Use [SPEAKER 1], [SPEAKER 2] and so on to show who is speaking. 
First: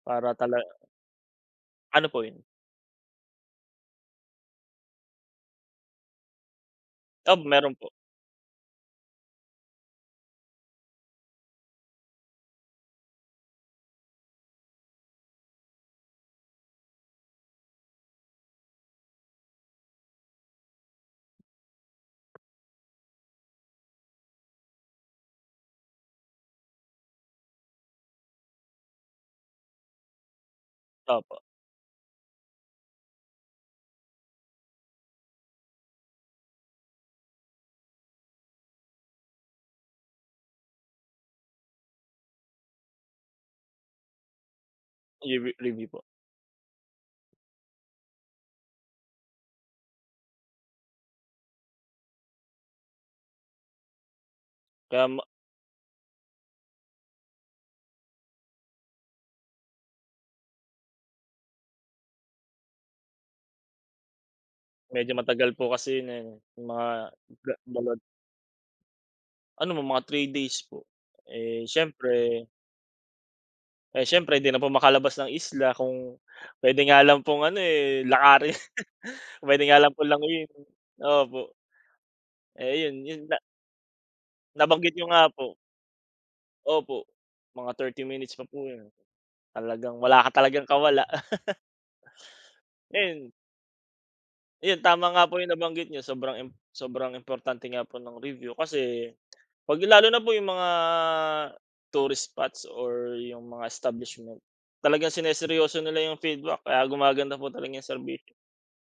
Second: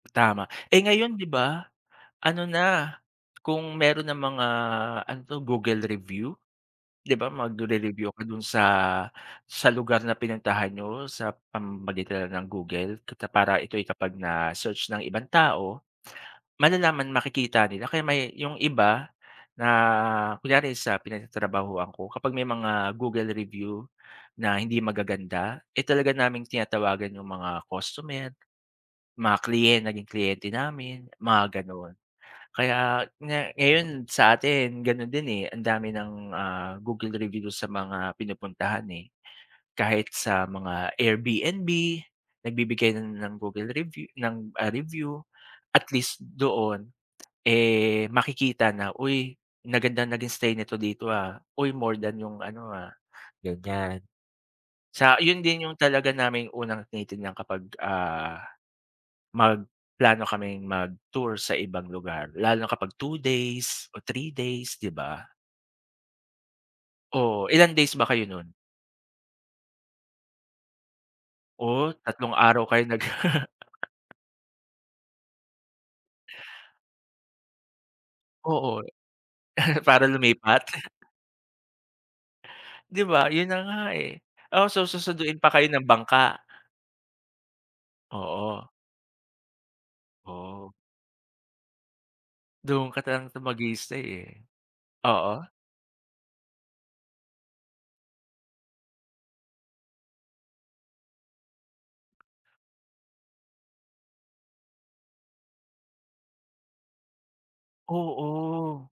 [SPEAKER 1] Para
[SPEAKER 2] Tama.
[SPEAKER 1] tala
[SPEAKER 2] Eh, ngayon 'di ba,
[SPEAKER 1] Ano po yun?
[SPEAKER 2] ano na, kung meron ng mga ano 'to Google review, 'di ba,
[SPEAKER 1] O, meron po.
[SPEAKER 2] magre-review ka dun sa sa lugar na pinuntahan niyo sa pamamagitan ng Google. Para ito'y kapag na search ng ibang tao, malalaman, makikita nila, kaya may yung iba na, kunyari sa pinagtatrabahuan ko, kapag may mga Google review na hindi magaganda eh, talaga naming tinatawagan yung mga customer, mga kliyen naging kliyente namin,
[SPEAKER 1] Opo.
[SPEAKER 2] mga ganon. Kaya nga ngayon sa atin, ganun din eh, ang dami ng ah, Google review sa mga pinupuntahan, eh. Kahit sa mga AirBNB, nagbibigay na ng Google review ng ah, review.
[SPEAKER 1] Ire review
[SPEAKER 2] At
[SPEAKER 1] po.
[SPEAKER 2] least doon eh, makikita na, "Uy maganda naging stay nito dito ah", "Uy more than yung ano ah," ganyan. Sa
[SPEAKER 1] Tama.
[SPEAKER 2] yun din yung talaga naming unang tinitingnan kapag, ah, magplano kaming mag-tour sa ibang lugar, lalo na kapag 2 days or 3 days, 'di
[SPEAKER 1] Medyo
[SPEAKER 2] ba?
[SPEAKER 1] matagal po kasi yung mga
[SPEAKER 2] Oo, ilang days
[SPEAKER 1] [unintelligible]
[SPEAKER 2] ba kayo nun?
[SPEAKER 1] Ano mo mga 3 days po. Eh,
[SPEAKER 2] Oh, tatlong
[SPEAKER 1] siyempre
[SPEAKER 2] araw kayo nag
[SPEAKER 1] Eh, siyempre di na po makalabas ng isla. Kung puwede nga lang pong ano eh, lakarin,
[SPEAKER 2] Oo.
[SPEAKER 1] puwede nga lang
[SPEAKER 2] Para
[SPEAKER 1] po languyin,
[SPEAKER 2] lumipat?
[SPEAKER 1] eh, opo. Eh yun,
[SPEAKER 2] 'Di
[SPEAKER 1] yun
[SPEAKER 2] ba?
[SPEAKER 1] na.
[SPEAKER 2] Yun na nga, eh. Oo, so
[SPEAKER 1] Nabanggit niyo nga
[SPEAKER 2] susunduin pa
[SPEAKER 1] po.
[SPEAKER 2] kayo ng bangka?
[SPEAKER 1] Opo. Mga 30 minutes pa po
[SPEAKER 2] Oo.
[SPEAKER 1] yun. Talagang wala ka talagang
[SPEAKER 2] Oo.
[SPEAKER 1] kawala.
[SPEAKER 2] Dun ka lang
[SPEAKER 1] Ayun.
[SPEAKER 2] talaga mag-i-istay, eh.
[SPEAKER 1] Ayun, tama nga po
[SPEAKER 2] Oo.
[SPEAKER 1] yung nabanggit niyo. Sobrang im sobrang importante nga po ng review. Kasi 'pag lalo na po yung mga tourist spots or yung mga establishment talagang siniseryoso nila yung feedback, kaya gumaganda po talaga yung serbi
[SPEAKER 2] Oo.